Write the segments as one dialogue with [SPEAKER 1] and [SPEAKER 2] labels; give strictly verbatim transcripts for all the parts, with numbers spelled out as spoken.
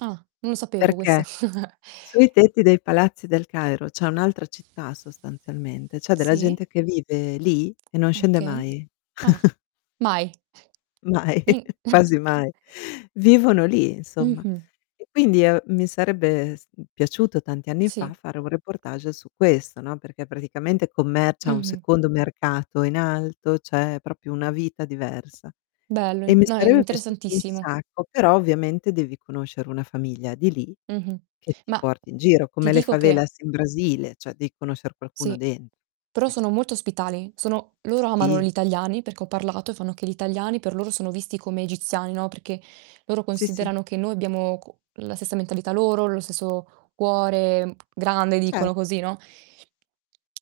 [SPEAKER 1] Ah, non lo sapevo questo.
[SPEAKER 2] Perché sui tetti dei palazzi del Cairo c'è un'altra città sostanzialmente, c'è della
[SPEAKER 1] Sì.
[SPEAKER 2] gente che vive lì e non scende
[SPEAKER 1] Okay.
[SPEAKER 2] mai.
[SPEAKER 1] Ah, mai.
[SPEAKER 2] Mai,
[SPEAKER 1] Ni
[SPEAKER 2] quasi mai. Vivono lì, insomma.
[SPEAKER 1] Mh-mh.
[SPEAKER 2] E, quindi, uhm, mi sarebbe s mhmm, piaciuto tanti anni
[SPEAKER 1] Sì.
[SPEAKER 2] fa fare un reportage su questo, no, perché praticamente commercia un
[SPEAKER 1] Mh-mh.
[SPEAKER 2] secondo mercato in alto, c'è propio una vita diversa.
[SPEAKER 1] Bello,
[SPEAKER 2] E
[SPEAKER 1] i
[SPEAKER 2] mi
[SPEAKER 1] No, è
[SPEAKER 2] sarebbe piaciuto un
[SPEAKER 1] interessantissimo.
[SPEAKER 2] sacco, però ovviamente devi conoscere una famiglia di lì,
[SPEAKER 1] Mh-mh.
[SPEAKER 2] che ti
[SPEAKER 1] Ma
[SPEAKER 2] porti in giro,
[SPEAKER 1] ti
[SPEAKER 2] come le
[SPEAKER 1] dico che
[SPEAKER 2] favelas in Brasile, cioè, devi conoscer qualcuno
[SPEAKER 1] Sì,
[SPEAKER 2] den
[SPEAKER 1] però
[SPEAKER 2] Ec
[SPEAKER 1] sono molto ospitali, sono loro amano
[SPEAKER 2] Sì.
[SPEAKER 1] gli italiani, perché ho parlato, e fanno che gli italiani per loro sono visti come egiziani, no, perché loro
[SPEAKER 2] Sì, sì.
[SPEAKER 1] considerano che noi abbiamo co la stessa mentalità loro, lo stesso cuore grande
[SPEAKER 2] Ce
[SPEAKER 1] dicono così, no?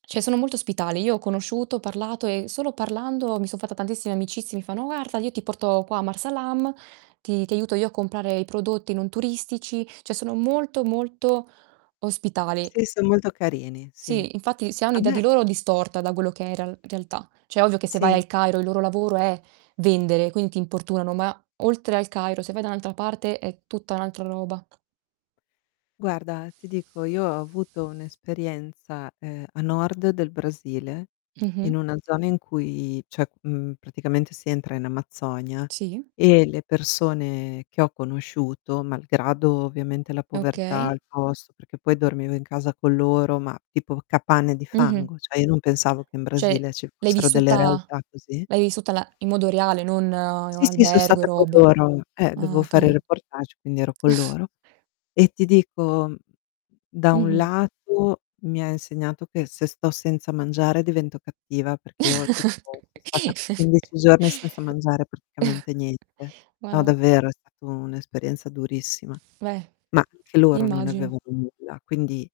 [SPEAKER 1] ceh sono molto ospitali. Io ho conosciuto, parlato e solo parlando mi so fatta tantissime amicizie. Mi fanno: "guarfa, io ti porto qua a Marsa Alam, ti ti aiuto io a comprare i prodotti non turistici." ceh sono molto, molto ospitali.
[SPEAKER 2] Sì, son molto carini, sì.
[SPEAKER 1] Sì, infatti si ha
[SPEAKER 2] A
[SPEAKER 1] un'idea
[SPEAKER 2] me
[SPEAKER 1] di loro distorta, da quello che è in real realtà. ceh, ovvio che se vai
[SPEAKER 2] Sì.
[SPEAKER 1] al Cairo, il loro lavoro è vendere, quindi ti importunano, ma oltre al Cairo, se vai da n'altra parte è tutta n'altra roba.
[SPEAKER 2] Guarda, ti dico, io ho avuto un'esperienza, ehm, a nord del Brasile,
[SPEAKER 1] Mh-mh.
[SPEAKER 2] in una zona in cui ceh, mhmm, praticamente si entra in Amazzonia
[SPEAKER 1] Sì.
[SPEAKER 2] e le persone che ho conosciuto, malgrado ovviamente la povertà,
[SPEAKER 1] Okay.
[SPEAKER 2] il posto perché poi dormivo in casa con loro, ma tipo capanne di
[SPEAKER 1] Mh-mh.
[SPEAKER 2] fango, cioè io non pensavo che in
[SPEAKER 1] ceh
[SPEAKER 2] Brasile ci
[SPEAKER 1] l'hai
[SPEAKER 2] fossero delle
[SPEAKER 1] vissuta
[SPEAKER 2] realtà così.
[SPEAKER 1] l'hai vissuta la in modo reale, non in un
[SPEAKER 2] Sì, sì, so
[SPEAKER 1] albergo e
[SPEAKER 2] stata co
[SPEAKER 1] robe.
[SPEAKER 2] loro. Eh,
[SPEAKER 1] Ah
[SPEAKER 2] dovevo fare
[SPEAKER 1] okay.
[SPEAKER 2] reportage, quindi ero con loro. E ti dico, da un
[SPEAKER 1] Mh-mh.
[SPEAKER 2] lato mi ha insegnato che se sto senza mangiare divento cattiva, perché io tipo so stata quindici giorni senza mangiare praticamente niente. No,
[SPEAKER 1] Marò.
[SPEAKER 2] davvero, è stato un'esperienza durissima.
[SPEAKER 1] Beh,
[SPEAKER 2] Ma, anche loro non
[SPEAKER 1] immagino.
[SPEAKER 2] avevano nulla, quindi